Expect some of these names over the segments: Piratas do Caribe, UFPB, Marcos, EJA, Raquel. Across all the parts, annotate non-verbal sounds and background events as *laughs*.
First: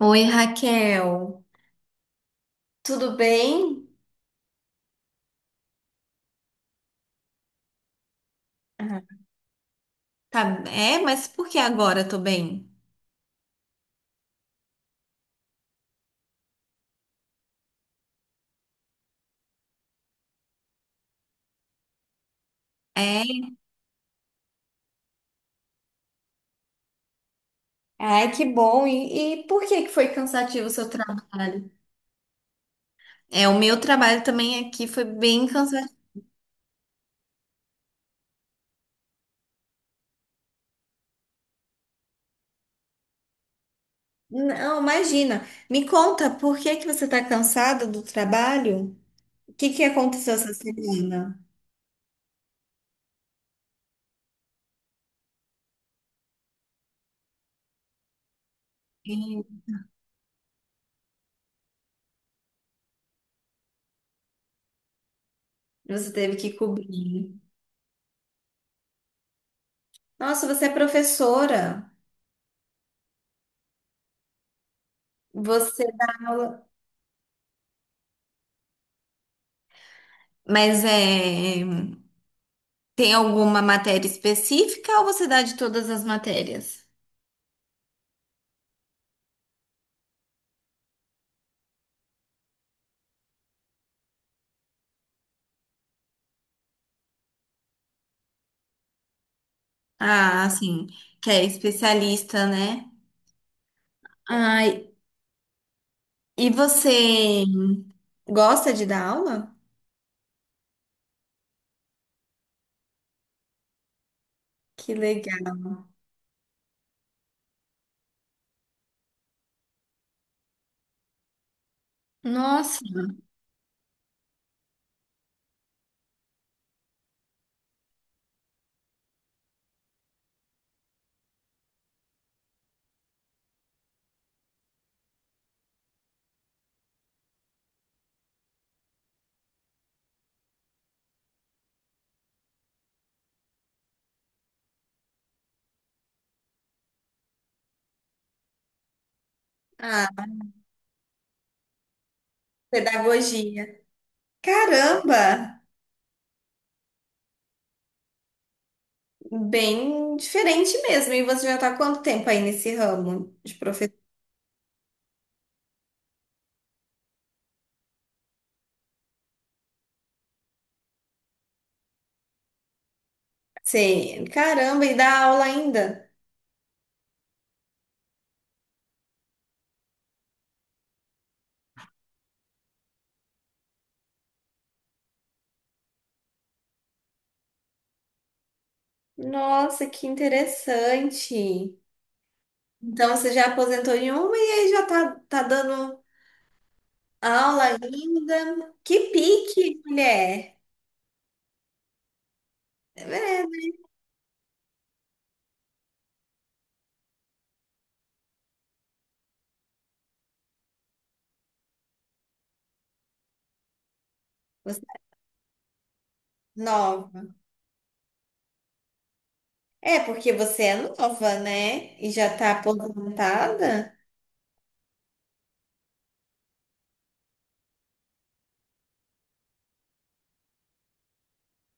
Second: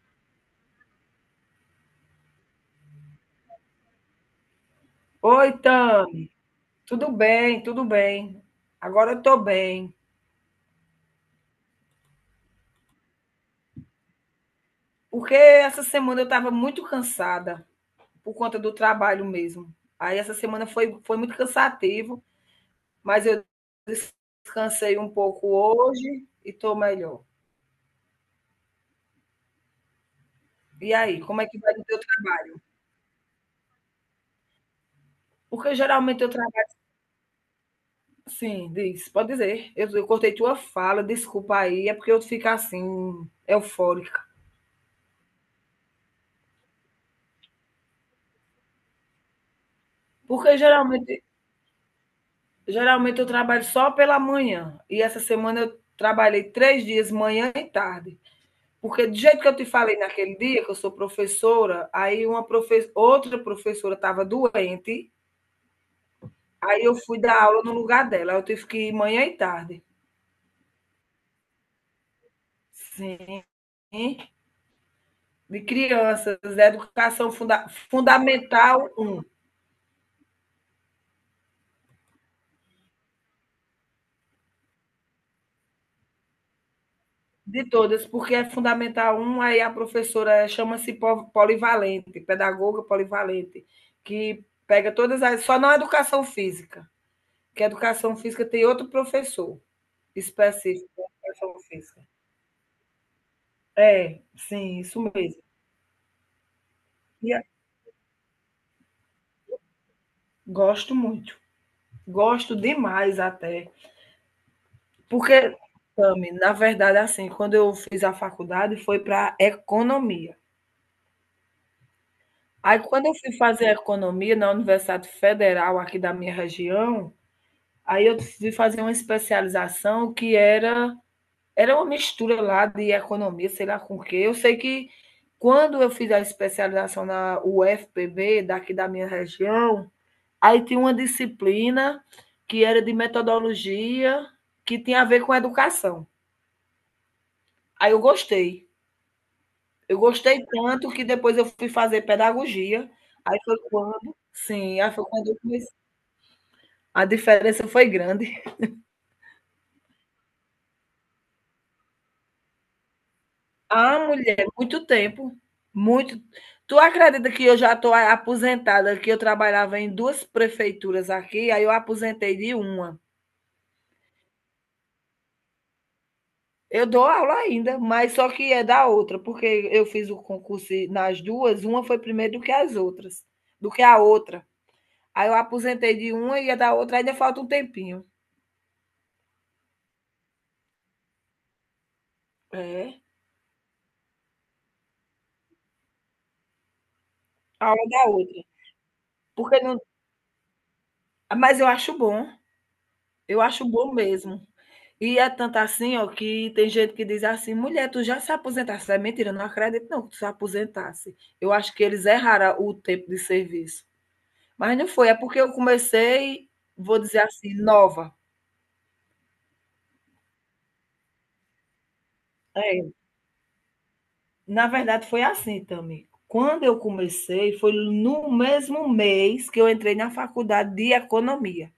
Oi, Raquel. Tudo bem? Oi, Tam. Tudo bem, tudo bem. Ah. Agora eu tô bem. Tá, é, mas por que agora eu tô bem? Porque essa semana eu estava muito cansada por conta do trabalho mesmo. Aí essa semana foi muito cansativo, É. mas eu descansei um pouco hoje e tô melhor. Ai, que bom. E por que que foi cansativo o seu E aí, como é que trabalho? vai o teu trabalho? É, o meu trabalho também aqui foi bem Porque cansativo. geralmente eu trabalho assim, diz, pode dizer. Eu cortei tua fala, desculpa aí, é porque eu fico assim, eufórica. Não, imagina. Me conta, por que que você tá cansada do trabalho? O que que aconteceu essa Porque geralmente semana? Geralmente eu trabalho só pela manhã. E essa semana eu trabalhei 3 dias, manhã e tarde. Porque do jeito Sim. que eu te falei naquele dia, que eu sou professora, aí outra professora estava doente, Você teve que aí eu fui cobrir. dar aula no lugar dela. Eu tive que ir manhã e tarde. Nossa, você é professora. Sim. De Você dá crianças, aula. Fundamental um. Mas é. Tem alguma matéria específica ou você dá de todas as matérias? De todas, porque é fundamental um, aí a professora chama-se polivalente, pedagoga polivalente, que pega todas as. Só não a educação física, que a educação física tem outro professor Ah, sim, específico da que é educação física. especialista, né? É, sim, Ai, isso mesmo. e E a- você gosta de dar aula? Gosto muito, gosto demais até. Que Porque, legal. Tami, na verdade, assim, quando eu fiz a faculdade foi para economia. Aí, Nossa. quando eu fui fazer economia na Universidade Federal aqui da minha região, aí eu decidi fazer uma especialização que era uma mistura lá de economia, sei lá com o quê. Eu sei que quando eu fiz a especialização na UFPB, daqui da minha região, aí tinha uma disciplina que era de metodologia que tinha a ver com educação. Aí eu gostei. Eu Ah, gostei tanto que depois eu fui fazer pedagogia. Pedagogia. Sim, aí foi Caramba! quando eu comecei. A diferença foi grande. Bem diferente mesmo. E você já está há quanto tempo aí nesse ramo de professor? Ah, mulher, muito tempo. Muito. Tu acredita que eu já estou aposentada, que eu trabalhava em duas prefeituras aqui, aí eu aposentei de uma. Você, caramba, e dá aula ainda? Eu dou aula ainda, mas só que é da outra, porque eu fiz o concurso nas duas, uma foi primeiro do que as outras, do que a outra. Aí eu aposentei de uma e a da outra ainda falta um tempinho. Nossa, que interessante. É, Então você já aposentou em uma e aí já tá, tá dando a aula aula da outra. ainda. Que Porque não, pique, mulher. mas É, eu acho verdade, bom mesmo. E é tanto assim, ó, que tem gente que diz assim: mulher, tu já se aposentasse. É mentira, eu não acredito não que tu se aposentasse. Eu acho que eles erraram o tempo de serviço. Mas você não foi, é porque eu comecei, é vou dizer nova. assim, nova. É porque você é nova, né? E já tá É, aposentada? na verdade foi assim, também. Quando eu comecei, foi no mesmo mês que eu entrei na faculdade de economia.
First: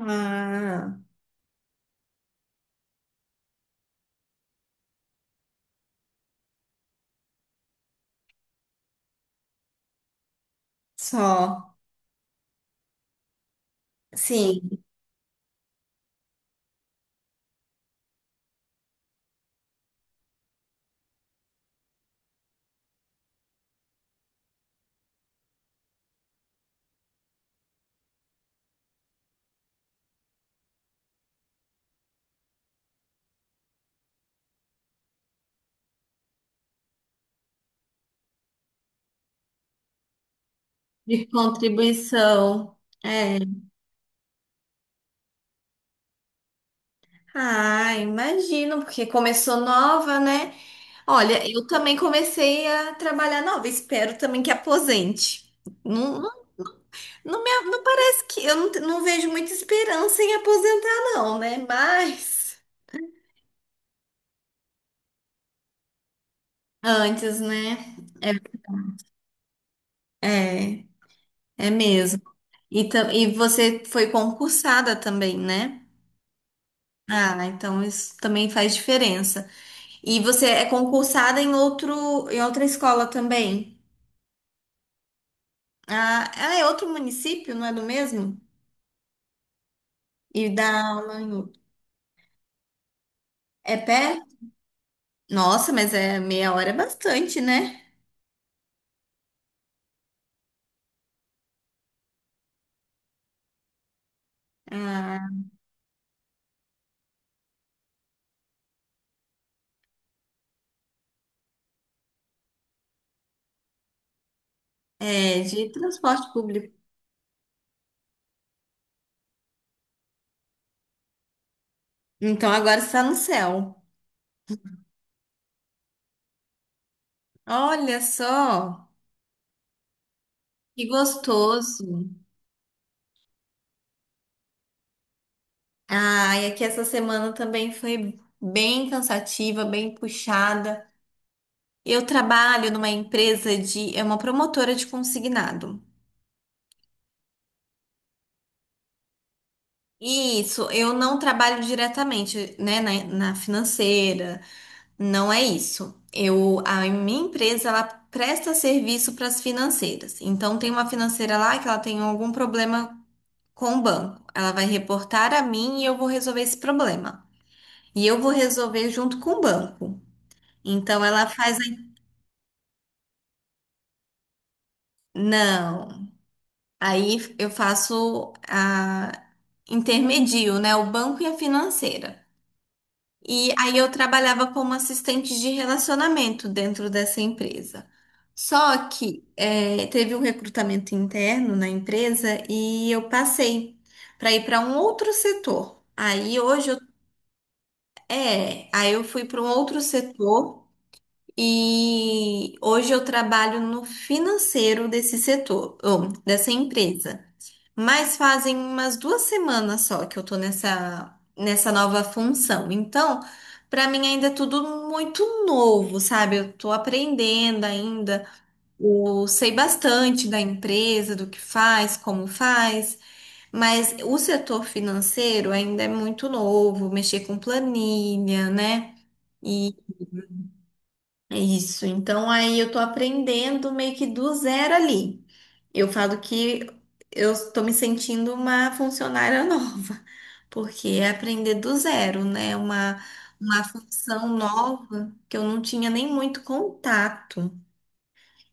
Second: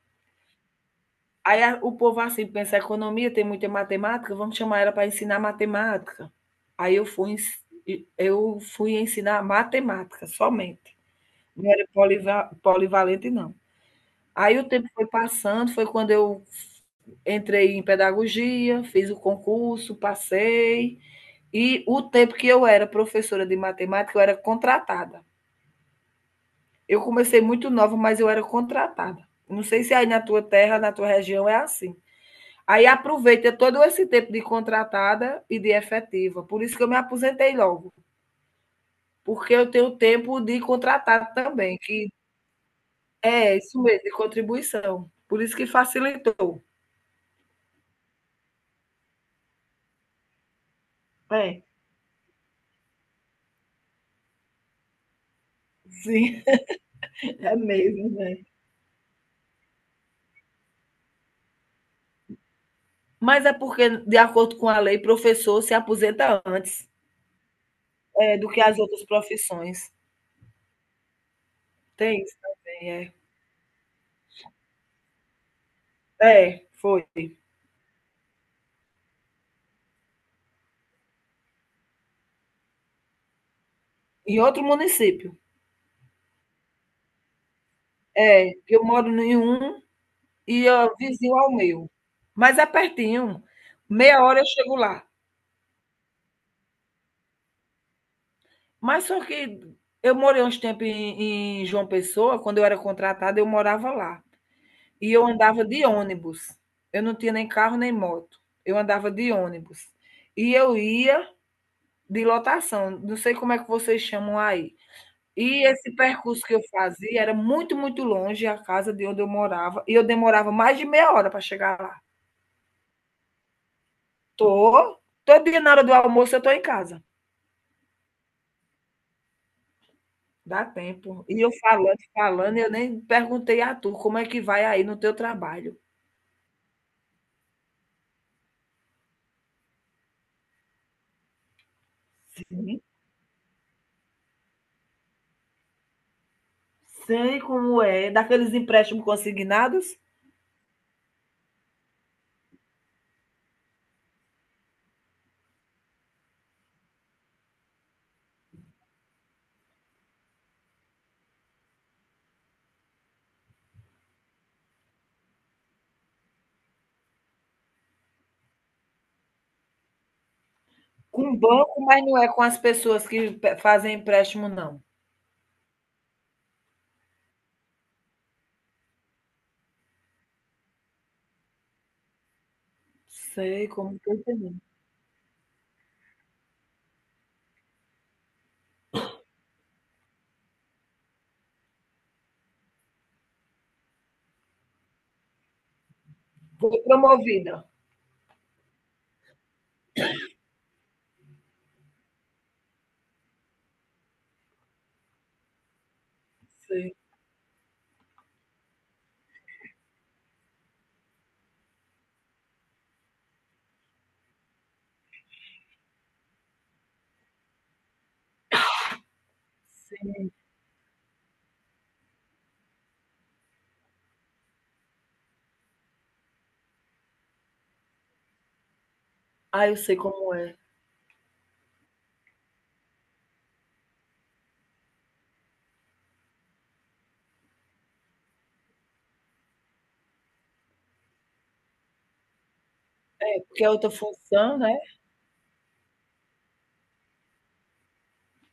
Ah, Aí o povo assim pensa, economia tem muita matemática, vamos chamar ela para ensinar matemática. Aí eu fui ensinar matemática somente. Não só. era polivalente, não. Aí o Sim, tempo foi passando, foi quando eu entrei em pedagogia, fiz o concurso, passei. E o tempo que eu era professora de matemática, eu era contratada. Eu comecei muito nova, mas eu era contratada. Não sei se aí na tua terra, na tua região é assim. Aí aproveita todo esse tempo de contratada e de efetiva. Por isso que eu me aposentei logo, porque eu tenho tempo de de contratado também, que contribuição. É. é isso mesmo, de contribuição. Por isso que facilitou. Ah, imagino, porque começou nova, né? Olha, É, eu também comecei a trabalhar nova. Espero também que aposente. Não, não, sim, *laughs* é não mesmo, parece né? que eu não vejo muita esperança em aposentar, não, né? Mas. Mas é porque, de acordo com a lei, professor se aposenta antes Antes, né? Do que as outras profissões. É, é, é Tem mesmo. isso E, tam- também, e você foi concursada também, né? é. É, foi. Ah, então isso também faz diferença. E você é concursada em outro, em outra escola também? Em outro município. Ah, ah, é outro município, não é do mesmo? É, que eu moro em um. E E dá é aula em vizinho ao outro. meu, mas é pertinho, É pé? meia hora eu chego lá. Nossa, mas é meia hora é bastante, né? Mas só que eu morei uns tempos em João Pessoa, quando eu era contratada eu morava lá, e eu Ah, andava de ônibus, eu não tinha nem carro nem moto, eu andava de ônibus. E eu ia de lotação, não sei como é que vocês chamam aí. é E de esse transporte percurso que eu público. fazia era muito, muito longe a casa de onde eu morava, e eu demorava mais de meia hora para chegar lá. Então agora está no céu. Tô, todo dia na hora do almoço eu tô em casa. Olha só, Dá que tempo. E eu gostoso. falando, falando, eu nem perguntei a tu como é que vai aí no teu trabalho. Ah, e aqui essa semana também foi bem cansativa, bem puxada. Eu trabalho Sim, numa empresa é uma promotora de consignado. sei como é. Daqueles empréstimos consignados? E isso, eu não trabalho diretamente, né, na, na financeira, não é isso. Eu, a minha empresa, ela presta serviço para as financeiras. Então tem uma financeira lá que ela tem algum problema com o banco. Ela vai reportar a mim e eu vou resolver esse problema. E eu vou resolver junto com o banco. Então ela Com faz. banco, mas não é com as pessoas que fazem empréstimo, não. Não. Aí eu faço a intermedio, né? O banco e a financeira. E Sei aí eu como tô trabalhava entendendo. como assistente de relacionamento dentro dessa empresa. Só que teve um recrutamento interno na empresa e eu passei para ir para um outro setor. Aí hoje eu, Foi promovida. é, aí eu fui para um outro setor e hoje eu trabalho no financeiro desse setor, ou dessa Sei, empresa. Mas fazem umas 2 semanas só que eu tô nessa nova função. Então, pra mim ainda é tudo muito novo, sabe? Eu tô aprendendo ainda. Eu sei bastante sim. da empresa, do que faz, como faz, mas o setor financeiro ainda é muito novo, mexer com planilha, né? Ah, eu sei como é. Isso, então aí eu tô aprendendo meio que do zero ali. Eu falo que eu tô me sentindo uma funcionária *laughs* nova, porque é aprender do zero, né? Uma Porque é outra função função, né? nova que eu não tinha nem muito contato.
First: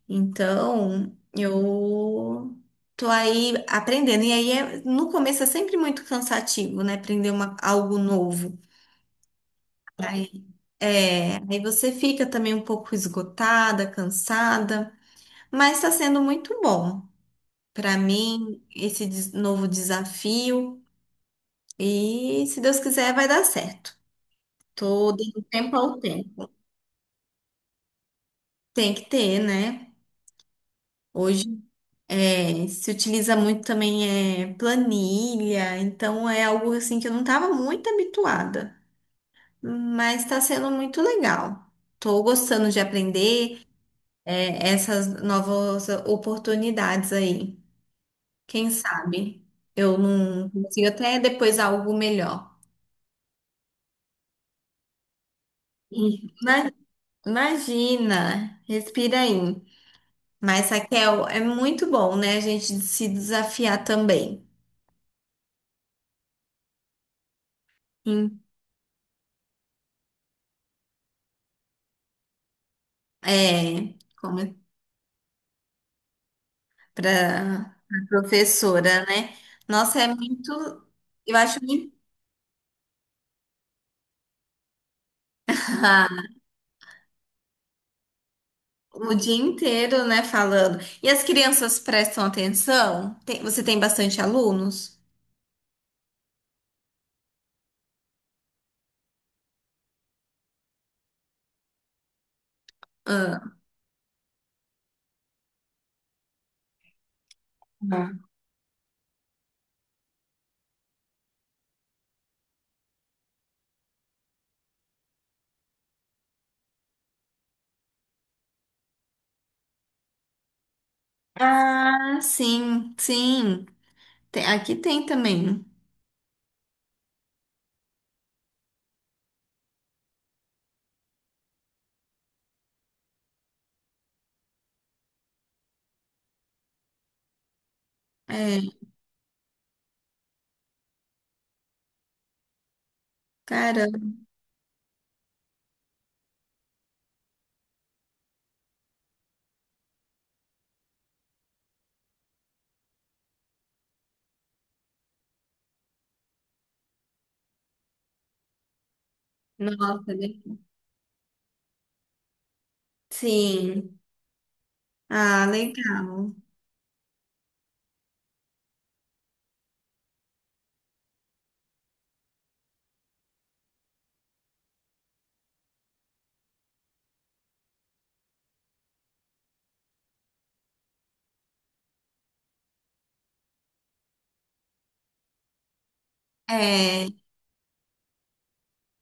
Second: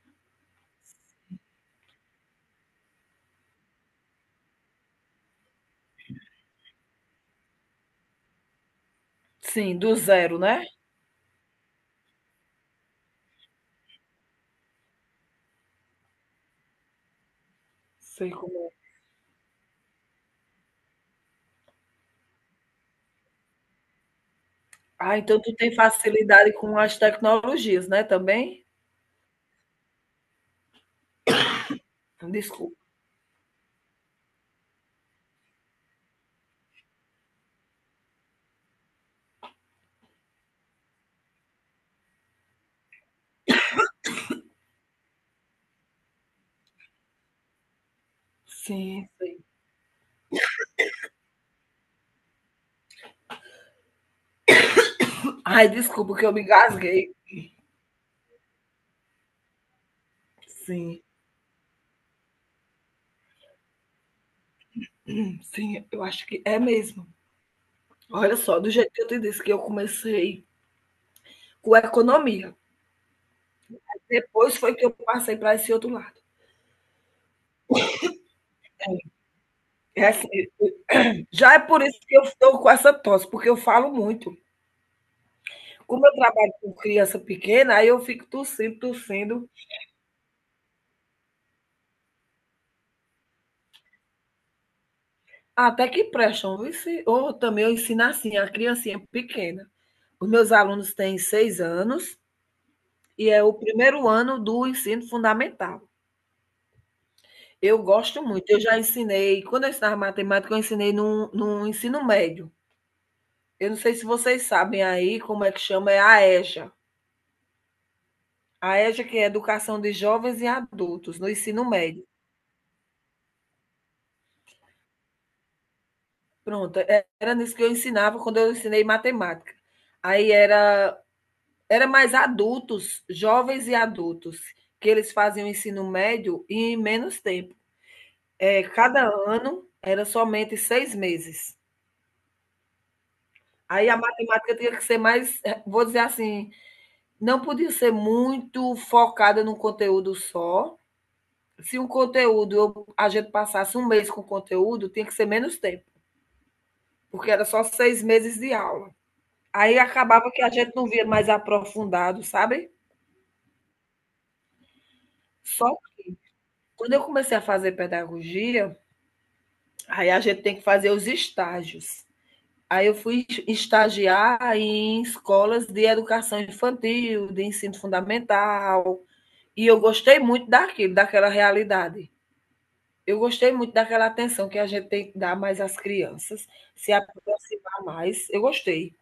Então, eu tô aí aprendendo. E aí, no começo é sempre muito cansativo, né? Aprender algo novo. Sim, do zero, Aí, né? Você fica também um pouco esgotada, cansada. Mas está sendo muito bom para Sei como mim é. esse novo desafio. E se Deus quiser, vai dar certo. Tô Ah, dando então tu tem tempo ao tempo. facilidade com as tecnologias, né, também? Tem que ter, né? Hoje Desculpa. se utiliza muito também é planilha, então é algo assim que eu não estava muito habituada, mas está sendo muito legal. Estou gostando de aprender essas novas oportunidades aí. Quem Sim, sei. sabe eu não consigo até depois algo melhor. Ai, desculpa que eu me Ima- engasguei. Imagina, respira aí. Mas, Sim, Raquel, é muito bom, né? A gente se desafiar também. sim, eu acho que é mesmo. Olha Hum. só, do jeito que eu te disse que eu comecei com economia, É, como depois foi que eu passei para esse outro lado. para a professora, né? Nossa, É é assim, muito. Eu já é acho por muito. isso que eu estou com essa tosse, porque eu falo muito. Como eu *laughs* trabalho com criança pequena, aí eu fico tossindo, O dia tossindo, inteiro, né, falando. E as crianças prestam atenção? Você tem bastante alunos? até que prestam. Ou também eu ensino assim, a criancinha pequena. Os meus alunos têm 6 anos e é o Ah. primeiro ano do ensino fundamental. Eu gosto muito, eu já ensinei quando eu ensinava matemática, eu ensinei num ensino médio. Eu não sei se vocês sabem aí como é que chama, é a EJA. A EJA que é Educação de Jovens e Adultos no ensino médio. Ah, sim, sim. Aqui tem também. Pronto, e era nisso que eu ensinava quando eu ensinei matemática. Aí era mais adultos, jovens e adultos, que eles faziam o ensino médio em menos tempo. É, É cada ano era somente 6 meses. Aí a caramba. matemática tinha que ser mais, vou dizer assim, não podia ser muito focada num conteúdo só. Se um conteúdo, a gente passasse um mês com o conteúdo, tinha que ser menos tempo, porque era só 6 meses de aula. Aí Nossa, acabava é. que a gente não via mais aprofundado, sabe? Sim. Ah, Só legal. quando eu comecei a fazer pedagogia, aí a gente tem que fazer os estágios. Aí eu fui estagiar em escolas de educação infantil, de ensino fundamental, e eu gostei muito daquilo, daquela realidade. Eu gostei muito daquela atenção que a gente tem que dar mais às crianças, se É, aproximar mais. Eu gostei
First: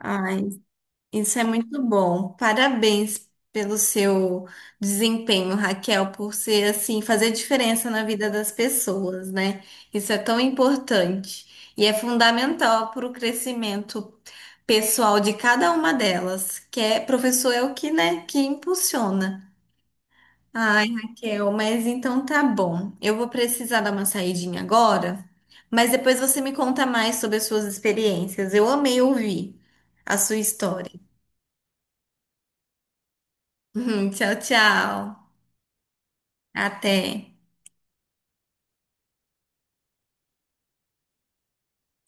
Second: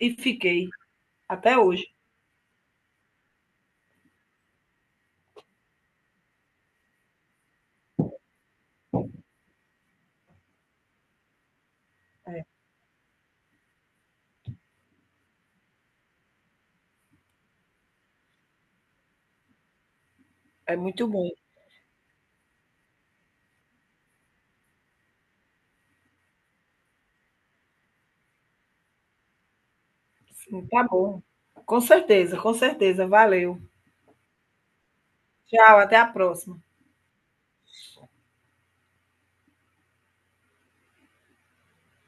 e fiquei isso é até muito hoje. bom. Parabéns pelo seu desempenho, Raquel, por ser assim, fazer diferença na vida das pessoas, né? Isso é tão importante e é fundamental para o crescimento pessoal de cada uma delas, que é professor é o que, né, que impulsiona. É Ai, muito bom. Raquel, mas então tá bom. Eu vou precisar dar uma saidinha agora, mas depois você me conta mais sobre as suas experiências. Eu amei ouvir a sua Sim, tá história. bom. Com certeza, com certeza. Valeu. *laughs* Tchau, tchau. Tchau, até a próxima. Até.